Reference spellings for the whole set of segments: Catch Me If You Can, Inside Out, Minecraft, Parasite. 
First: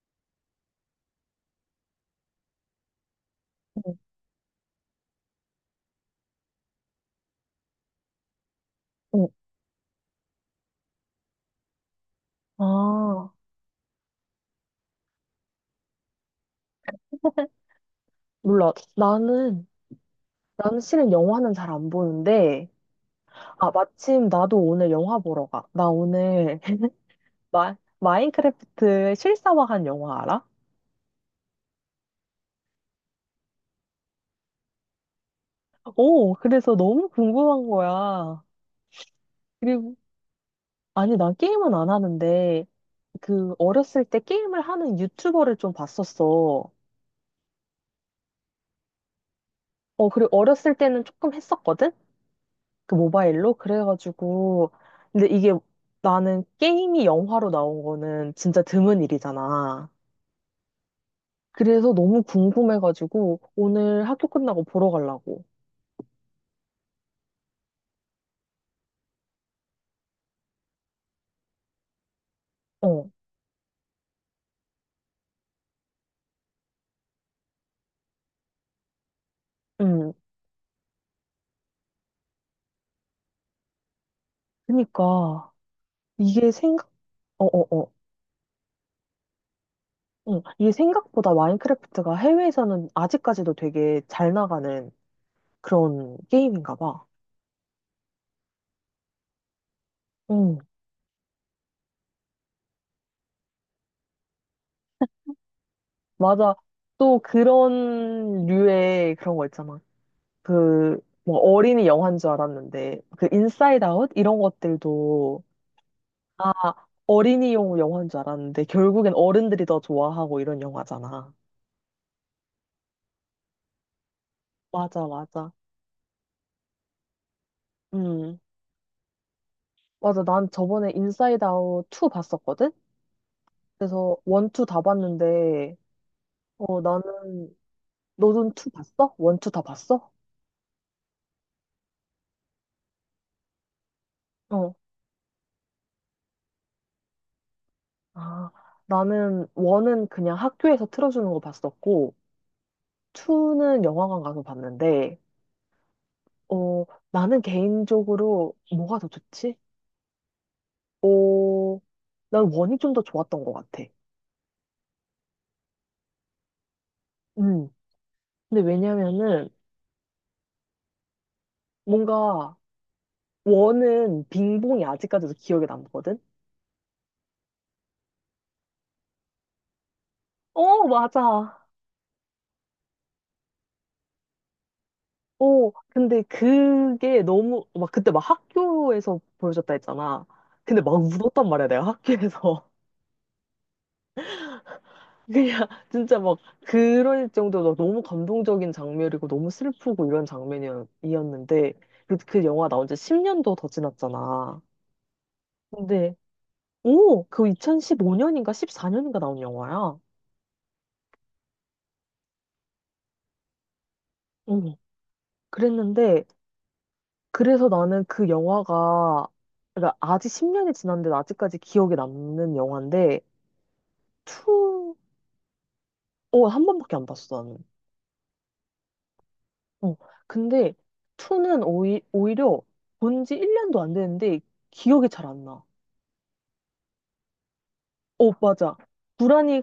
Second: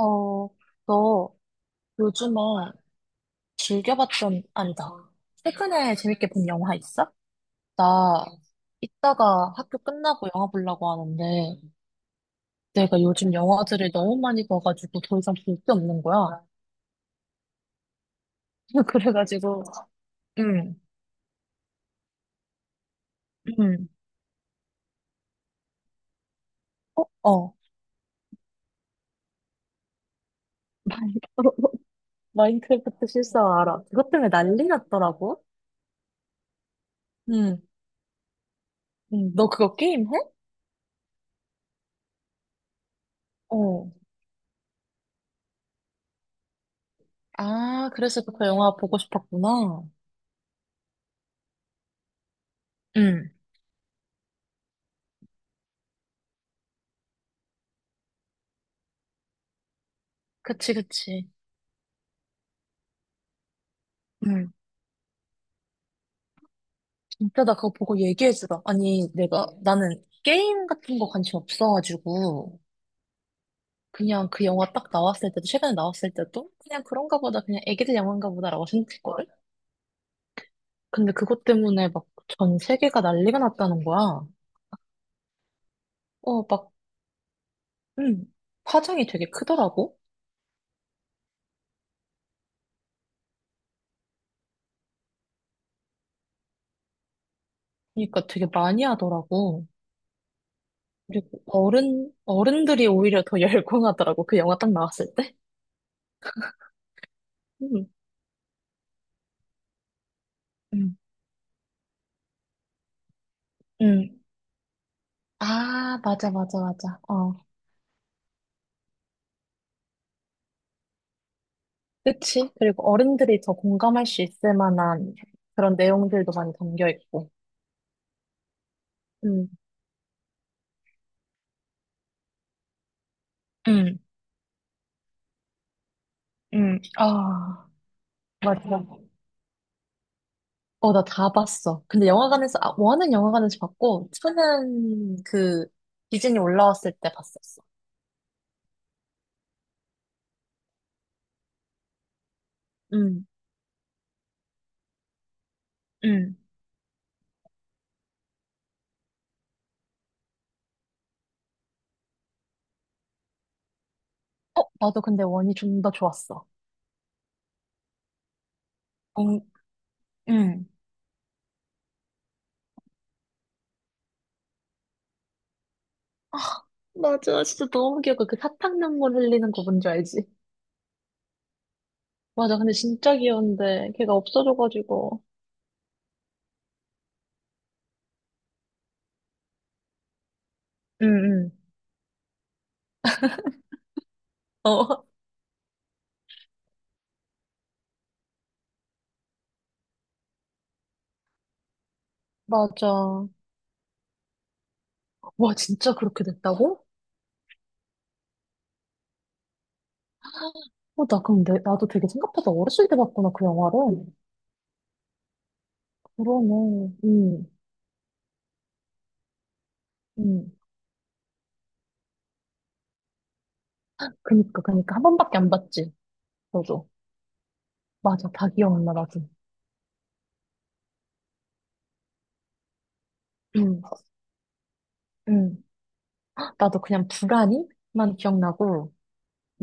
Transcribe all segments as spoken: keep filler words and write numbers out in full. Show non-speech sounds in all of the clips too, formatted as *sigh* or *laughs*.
어, 너 요즘에 어, 즐겨봤던, 아니다. 최근에 재밌게 본 영화 있어? 나 어. 이따가 학교 끝나고 영화 보려고 하는데 내가 아, 요즘 영화들을 너무 많이 봐가지고 더 이상 볼 게 없는 거야. 몰라. *laughs* 그래가지고, 나는, 응, 나는 실은 영화는 잘 안 보는데, 아, 응, 마침 나도 오늘 영화 보러 가. 나 오늘 *laughs* 어. 마, 마인크래프트 실사화한 영화 알아? 마인- *laughs* 마인크래프트 실사 알아. 그것 때문에 난리 났더라고. 오, 그래서 너무 응, 궁금한 거야. 응. 너 그거 그리고, 게임해? 아니, 난 게임은 안 하는데, 그, 어. 어렸을 때 게임을 하는 유튜버를 좀 봤었어. 아, 그래서 그 영화 보고 싶었구나. 어, 그리고 어렸을 때는 조금 했었거든? 그 응. 모바일로 그래가지고 근데 이게 나는 게임이 영화로 나온 거는 진짜 드문 일이잖아. 그치, 그치. 그래서 너무 궁금해가지고 오늘 학교 응. 끝나고 보러 가려고. 진짜 나 그거 보고 얘기해주라. 아니, 내가, 네. 나는 게임 같은 거 관심 없어가지고, 어, 그냥 그 영화 딱 나왔을 때도, 최근에 나왔을 때도, 그냥 그런가 보다, 그냥 애기들 영화인가 보다라고 생각했거든? 음, 근데 그것 때문에 막 전 세계가 난리가 났다는 거야. 그니까 어, 이게 막, 생각, 어, 어, 어, 음, 파장이 되게 크더라고. 응, 이게 생각보다 마인크래프트가 해외에서는 아직까지도 되게 잘 나가는 그런 게임인가 봐. 그러니까 되게 많이 하더라고. 응, 그리고 어른, 어른들이 오히려 더 *laughs* 열광하더라고. 그 영화 딱 나왔을 때. 맞아. 또 음, 그런 류의 그런 거 있잖아. 음, 그, 뭐, 어린이 영화인 줄 알았는데, 그, 인사이드 아웃? 음. 이런 것들도, 아, 맞아, 아, 맞아, 맞아. 어, 어린이용 영화인 줄 알았는데, 결국엔 어른들이 더 좋아하고 이런 영화잖아. 그치? 그리고 어른들이 더 공감할 수 있을 맞아, 만한 맞아. 그런 내용들도 많이 담겨 있고. 음, 음, 맞아. 난 저번에 인사이드 아웃 투 봤었거든? 응, 그래서 원, 투 다 봤는데, 응, 어, 나는, 아, 너는 투 맞아. 봤어? 원, 투 다 봤어? 어, 나 다 봤어. 근데 영화관에서, 아, 원은 영화관에서 봤고, 어. 투는 그, 디즈니 올라왔을 때 봤었어. 아, 나는 원은 그냥 학교에서 틀어주는 거 봤었고, 음. 투는 영화관 가서 봤는데, 응, 어, 나는 개인적으로 뭐가 더 좋지? 어, 난 원이 좀 더 좋았던 것 같아. 어, 나도 근데 원이 좀 더 좋았어. 음. 근데 어, 왜냐면은 응. 뭔가 원은 빙봉이 아직까지도 기억에 남거든? 맞아, 진짜 너무 귀여워. 그 사탕 눈물 흘리는 거 뭔지 알지? 어, 맞아. 맞아, 근데 진짜 귀여운데, 걔가 없어져가지고. 어, 근데 그게 너무, 막 그때 막 학교에서 보여줬다 했잖아. 근데 막 응, 울었단 응. 말이야, 내가 학교에서. 어, 그냥 *laughs* *laughs* 진짜 막 그럴 정도로 너무 감동적인 장면이고 너무 슬프고 이런 장면이었는데 그, 그 영화 나온 지 맞아. 십 년도 더 지났잖아. 와, 진짜 근데 그렇게 됐다고? 오, 그 이천십오 년인가 십사 년인가 나온 영화야. 어, 나 그럼 내, 나도 되게 생각보다 어렸을 때 봤구나, 그 영화를. 응. 그랬는데 그러네. 음, 그래서 나는 그 영화가 그러니까 아직 음. 십 년이 지났는데 아직까지 기억에 남는 영화인데 그니까, 그니까. 투 한 번밖에 안 봤지, 어, 한 너도. 번밖에 안 봤어 나는. 맞아, 다 기억 안 나, 나도. 어. 근데 투는 오히, 오히려 본 지 음, 일 년도 안 됐는데 기억이 잘 안 음. 나. 나도 그냥 불안이만 어, 맞아. 기억나고,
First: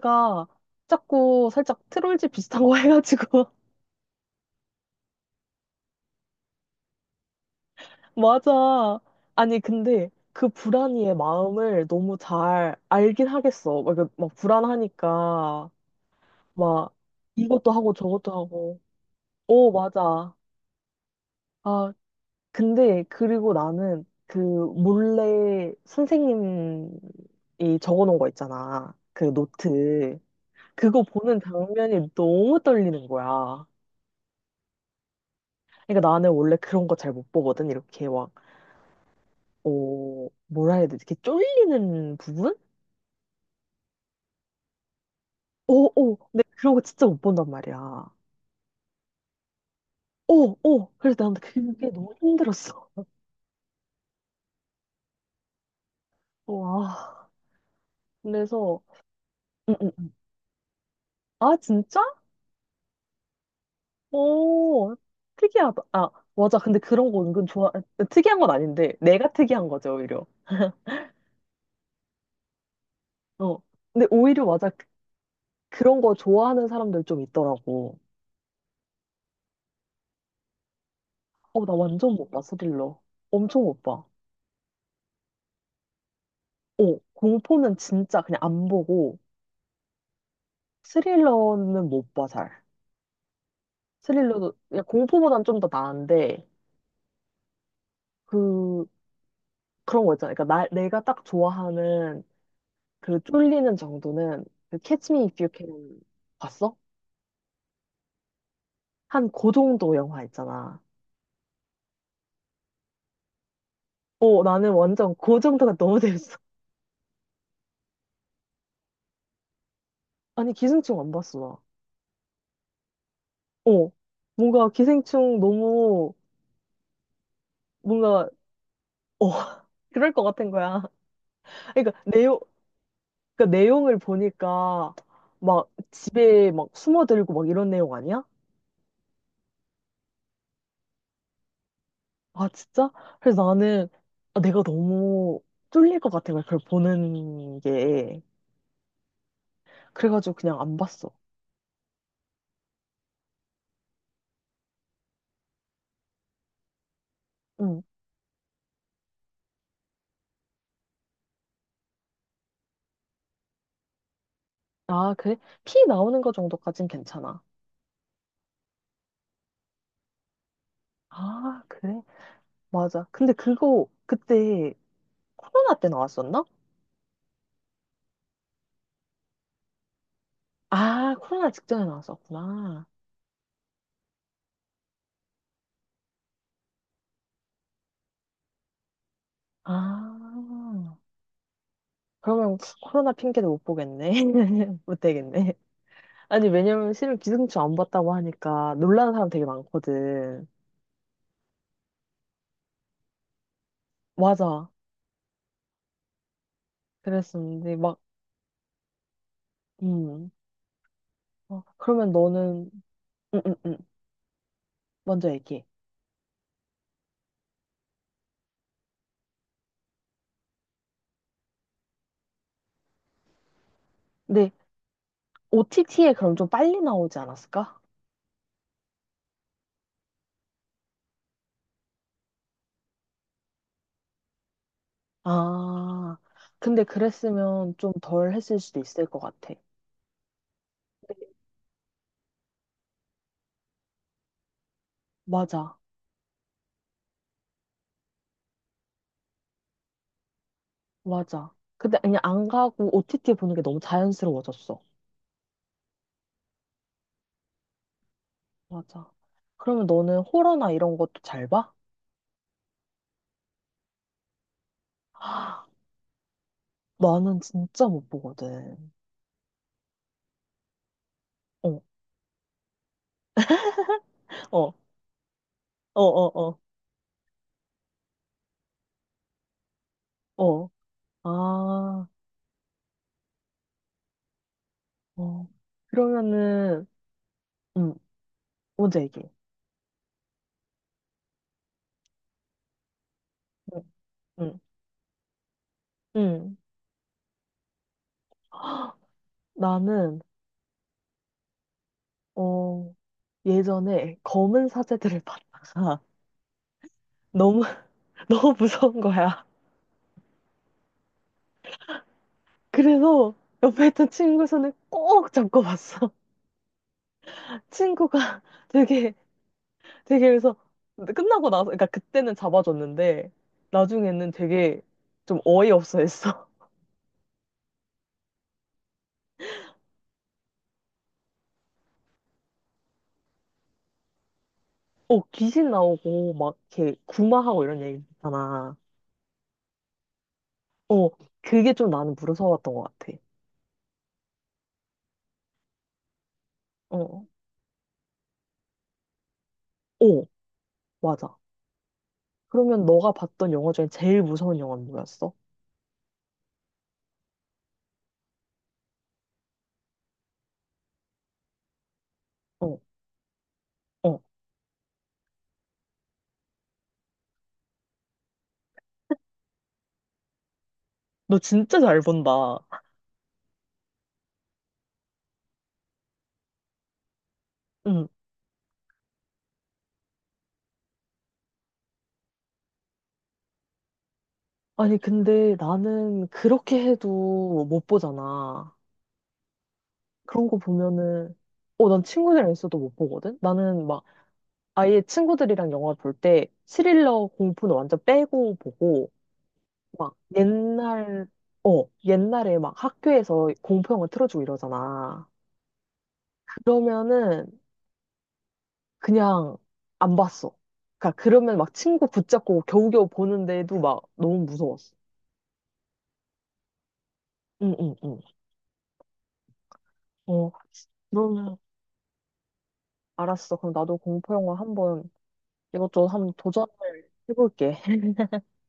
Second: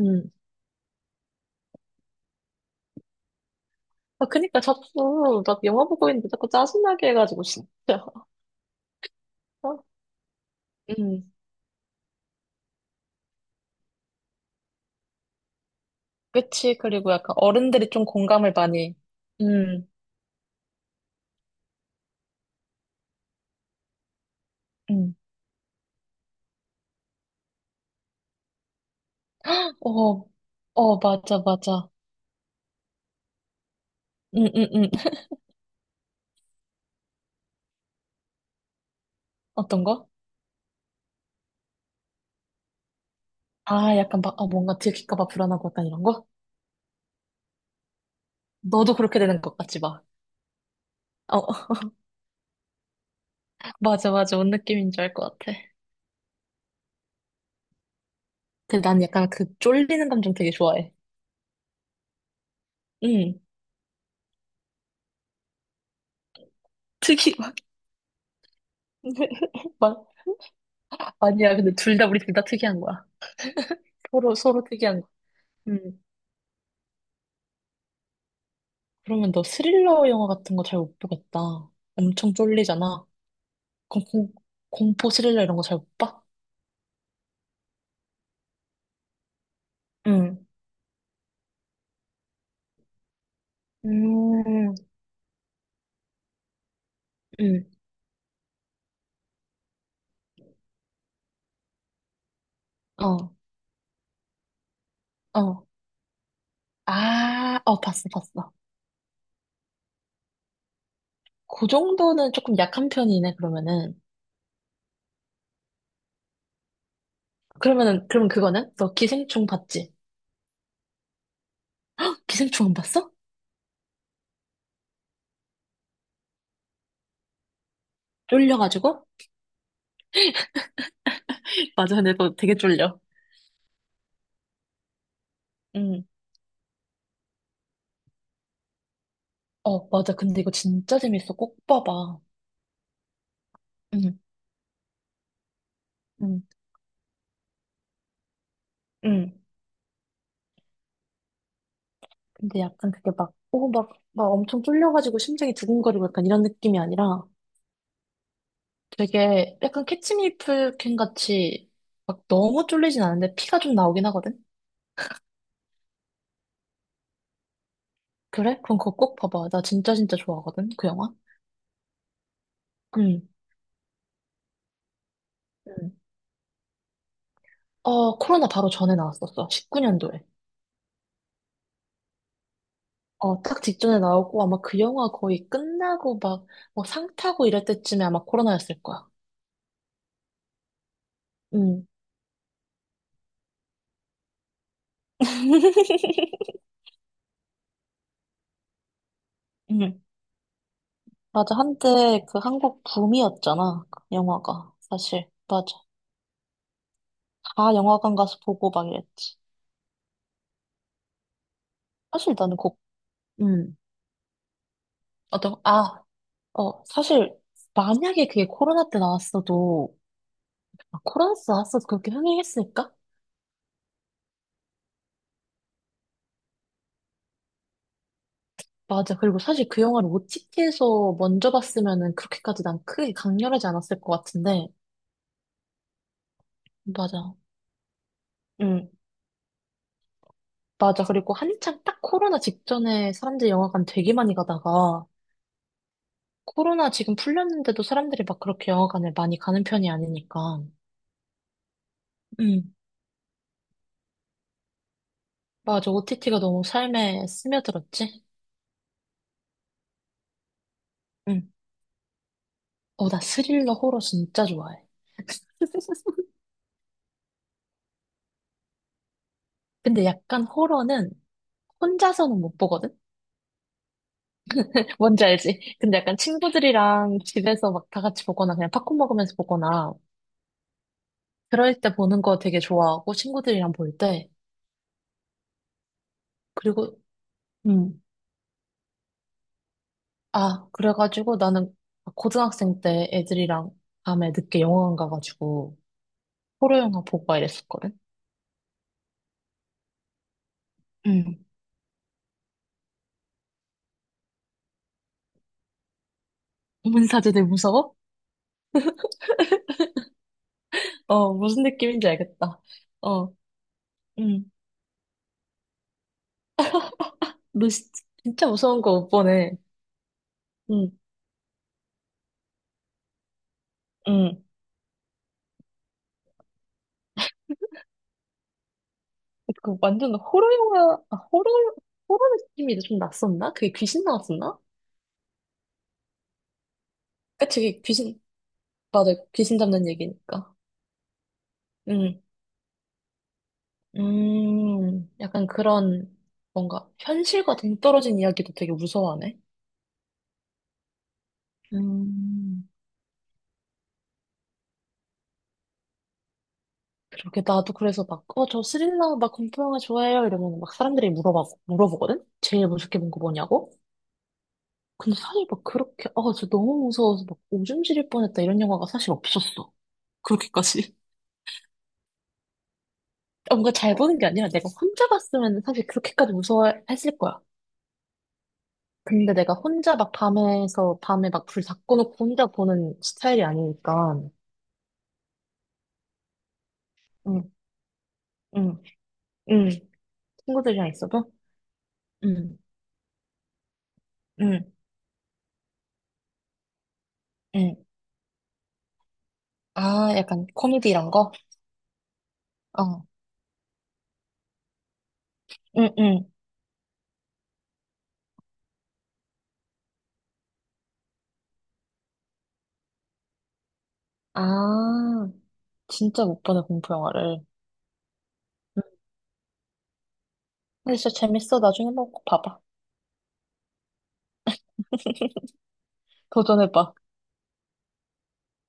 음. 자꾸 살짝 트롤즈 비슷한 거 *laughs* 해가지고. 아, 그니까 자꾸, 나 영화 보고 있는데 자꾸 짜증나게 해가지고, 진짜. *laughs* 맞아. 아니, 어? 근데 그 불안이의 음, 마음을 너무 잘 알긴 하겠어. 막, 이렇게 막 불안하니까, 그치. 막, 그리고 약간 이것도 어른들이 하고 좀 저것도 공감을 하고. 많이, 오 음, 맞아. 아, 근데, 그리고 나는 그 음. 몰래 선생님이 적어놓은 거 있잖아. 그 노트. 어, 어, 그거 보는 맞아, 맞아. 장면이 너무 떨리는 거야. 음, 음, 음. 그러니까 나는 원래 그런 거 잘 못 보거든. 이렇게 막, 어떤 거? 어, 뭐라 해야 되지? 이렇게 쫄리는 부분? 아, 약간 막, 어, 뭔가 들킬까 봐 불안하고 약간 오, 이런 오. 거? 근데 그런 거 진짜 못 본단 말이야. 너도 그렇게 되는 것 같지, 막. 오, 오. 그래서 난 어, *laughs* 그게 너무 힘들었어. 어, 맞아, 맞아. 뭔 느낌인 줄 알 것 같아. 와. 그래서, 근데 난 약간 그 응응응. 쫄리는 감정 되게 좋아해. 아, 진짜? 응. 오, 특이하다. 아, 맞아. 근데 그런 거 특이, 은근 좋아. 아, 특이한 건 아닌데, 내가 특이한 *laughs* 거죠, 막, 오히려. 아니야. 근데 둘 다, 우리 둘 다 특이한 거야. 어. 근데 서로, 오히려 서로 맞아. 그- 특이한 거. 응. 그런 거 좋아하는 사람들 좀 있더라고. 그러면 너 스릴러 영화 같은 거 잘 못 보겠다. 어, 나 완전 못 엄청 봐, 스릴러. 쫄리잖아. 엄청 못 봐. 그럼 공, 공포 스릴러 이런 거 잘 못 봐? 어, 공포는 진짜 그냥 안 보고 응. 스릴러는 못 봐, 잘. 스릴러도 음, 그냥 공포보단 좀 더 나은데 응. 그 그런 거 있잖아. 그러니까 나, 내가 딱 좋아하는 그 어, 쫄리는 정도는 그 Catch Me If You 어. Can 봤어? 아, 어, 봤어, 봤어. 한 그 정도 영화 있잖아. 그 정도는 조금 약한 편이네, 그러면은. 어, 나는 완전 그 정도가 너무 재밌어. *laughs* 그러면은, 그럼 그거는? 너 기생충 봤지? 아니, 기생충 안 봤어, 기생충 안 봤어? 나. 어, 뭔가 기생충 너무 뭔가 쫄려가지고? 어, *laughs* 그럴 것 같은 거야. *laughs* 그러니까 맞아, 근데 너 내용 되게 쫄려. 그러니까 내용을 보니까 막 응. 집에 막 숨어들고 막 이런 내용 아니야? 어, 맞아. 근데 이거 진짜 재밌어. 꼭 봐봐. 아, 진짜? 그래서 나는 응, 아, 내가 너무 쫄릴 것 같은 응, 거야, 그걸 보는 게. 응. 그래가지고 그냥 안 봤어. 근데 약간 그게 막, 오, 막, 막 엄청 쫄려가지고 심장이 두근거리고 약간 이런 느낌이 아니라 응. 되게 약간 캐치미플캔 같이 막 너무 쫄리진 않은데 피가 좀 나오긴 하거든? 아, 그래? 피 나오는 거 정도까진 괜찮아. 그래? 그럼 그거 꼭 봐봐. 나 진짜 진짜 좋아하거든, 그 영화. 아, 그래? 맞아. 응. 근데 그거 그때 코로나 때 응. 나왔었나? 어, 코로나 바로 전에 나왔었어. 십구 년도에. 아, 코로나 직전에 나왔었구나. 어, 딱 직전에 나오고 아마 그 영화 거의 끝나고 막 뭐 상 타고 이럴 때쯤에 아마 코로나였을 거야. 아, 응. 그러면 코로나 핑계도 못 보겠네. *laughs* 못 되겠네. *laughs* 아니, 왜냐면 실은 기생충 안 봤다고 하니까 놀라는 사람 되게 응. 많거든. 맞아. 한때 그 한국 붐이었잖아. 그 맞아. 영화가. 사실. 맞아. 다 그랬었는데, 막, 영화관 가서 보고 막 이랬지. 음. 어, 그러면 사실 나는 너는, 곡, 음, 음, 음. 음. 먼저 어떤, 얘기해. 아, 어, 사실 만약에 그게 코로나 때 나왔어도, 아, 코로나 때 나왔어도 그렇게 흥행했을까? 근데 오티티에 그럼 좀 빨리 나오지 않았을까? 맞아. 그리고 사실 그 영화를 오티티에서 먼저 봤으면은 그렇게까지 난 크게 강렬하지 않았을 것 같은데. 아, 근데 맞아. 그랬으면 좀 덜 했을 수도 응, 있을 것 같아. 맞아. 그리고 한창 딱 코로나 직전에 사람들이 영화관 되게 많이 가다가 맞아. 코로나 지금 풀렸는데도 사람들이 막 그렇게 영화관을 많이 가는 편이 아니니까. 맞아. 근데 그냥 안 응. 가고 오티티 보는 게 너무 자연스러워졌어. 맞아. 오티티가 너무 삶에 스며들었지? 맞아. 그러면 너는 호러나 이런 것도 잘 응. 봐? 어, 나 스릴러 호러 진짜 좋아해. 아, *laughs* 나는 진짜 못 보거든. 근데 약간 호러는 어, 혼자서는 못 보거든? 어. 뭔지 알지? 근데 어, 약간 어, 친구들이랑 집에서 막 다 같이 보거나 그냥 팝콘 먹으면서 보거나 어, 어. 그럴 때 아, 보는 거 되게 좋아하고 친구들이랑 볼 때. 어. 그러면은, 그리고, 음, 음, 먼저 얘기해. 아, 그래가지고 나는 고등학생 때 애들이랑 응, 밤에 응, 늦게 영화관 가가지고 응. 호러 영화 보고 막 이랬었거든? *gasps* 헉, 나는, 응. 어, 예전에 검은 사제들을 봤다가 문사제들 너무, 무서워? *laughs* 너무 무서운 거야. 어, 무슨 느낌인지 알겠다. 어, 그래서 옆에 있던 친구 음, 손을 꼭 잡고 봤어. 너 *laughs* 시- 친구가 진짜 무서운 거 못 되게, 보네. 되게 그래서 음, 끝나고 나서, 그러니까 그때는 잡아줬는데, 나중에는 음. 되게 좀 어이없어 했어. 그 완전 호러 영화, 아, 호러, 호러 느낌이 좀 났었나? 그게 귀신 나왔었나? *laughs* 어, 귀신 나오고 막 이렇게 그치, 구마하고 그게 이런 얘기 귀신, 있잖아. 맞아. 귀신 잡는 얘기니까. 어, 그게 좀 나는 음, 무서웠던 것 같아. 음, 약간 그런, 뭔가, 어, 현실과 동떨어진 이야기도 되게 무서워하네. 어, 맞아. 음, 그러면 너가 봤던 영화 중에 제일 무서운 영화는 뭐였어? 그렇게 나도 그래서 막, 어, 저 스릴러, 막 공포 영화 좋아해요. 이러면 막 사람들이 물어봐, 물어보거든? 제일 어, 무섭게 본 거 뭐냐고? 어, 근데 사실 막 그렇게, 아, 저 너무 무서워서 막 오줌 지릴 뻔했다 이런 영화가 사실 없었어. 그렇게까지. 너 진짜 잘 본다. 뭔가 잘 보는 게 아니라 내가 혼자 봤으면 사실 그렇게까지 무서워했을 거야. 응. 근데 내가 혼자 막 밤에서 밤에 막 불 다 꺼놓고 혼자 보는 스타일이 아니니까. 아니, 근데 나는 그렇게 응, 해도 못 보잖아. 응, 응. 그런 거 친구들이랑 있어도? 보면은, 어, 난 친구들이랑 응, 있어도 못 보거든? 나는 막 응, 아예 친구들이랑 영화 볼 때 스릴러 공포는 응. 완전 빼고 보고, 아, 막 약간 코미디 이런 옛날, 거? 옛날에 막 어, 학교에서 공포영화 틀어주고 이러잖아. 응, 응. 그러면은, 그냥 안 봤어. 그러니까 그러면 막 친구 붙잡고 겨우겨우 보는데도 막 아, 너무 무서웠어. 진짜 못 보네, 공포 영화를. 응, 응, 응. 응. 어, 근데 진짜 그러면 재밌어. 나중에 한번 꼭 봐봐. 알았어. 그럼 나도 공포 영화 한번 이것저것 한번 도전을 도전해봐. 해볼게.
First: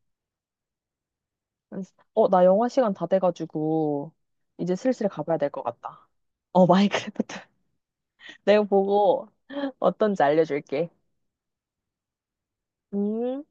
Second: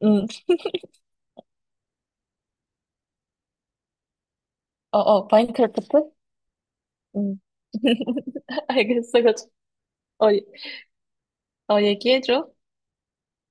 응, *laughs* 어, 나 영화 시간 다 돼가지고 이제 어, 슬슬 어, 가봐야 될 것 마인크래프트? 같다. 어, 마이크래프트. 응. *laughs* 내가 *laughs* 알겠어, 보고 그거 좀- 어떤지 어, 예- 알려줄게. 어, 얘기해줘. 음.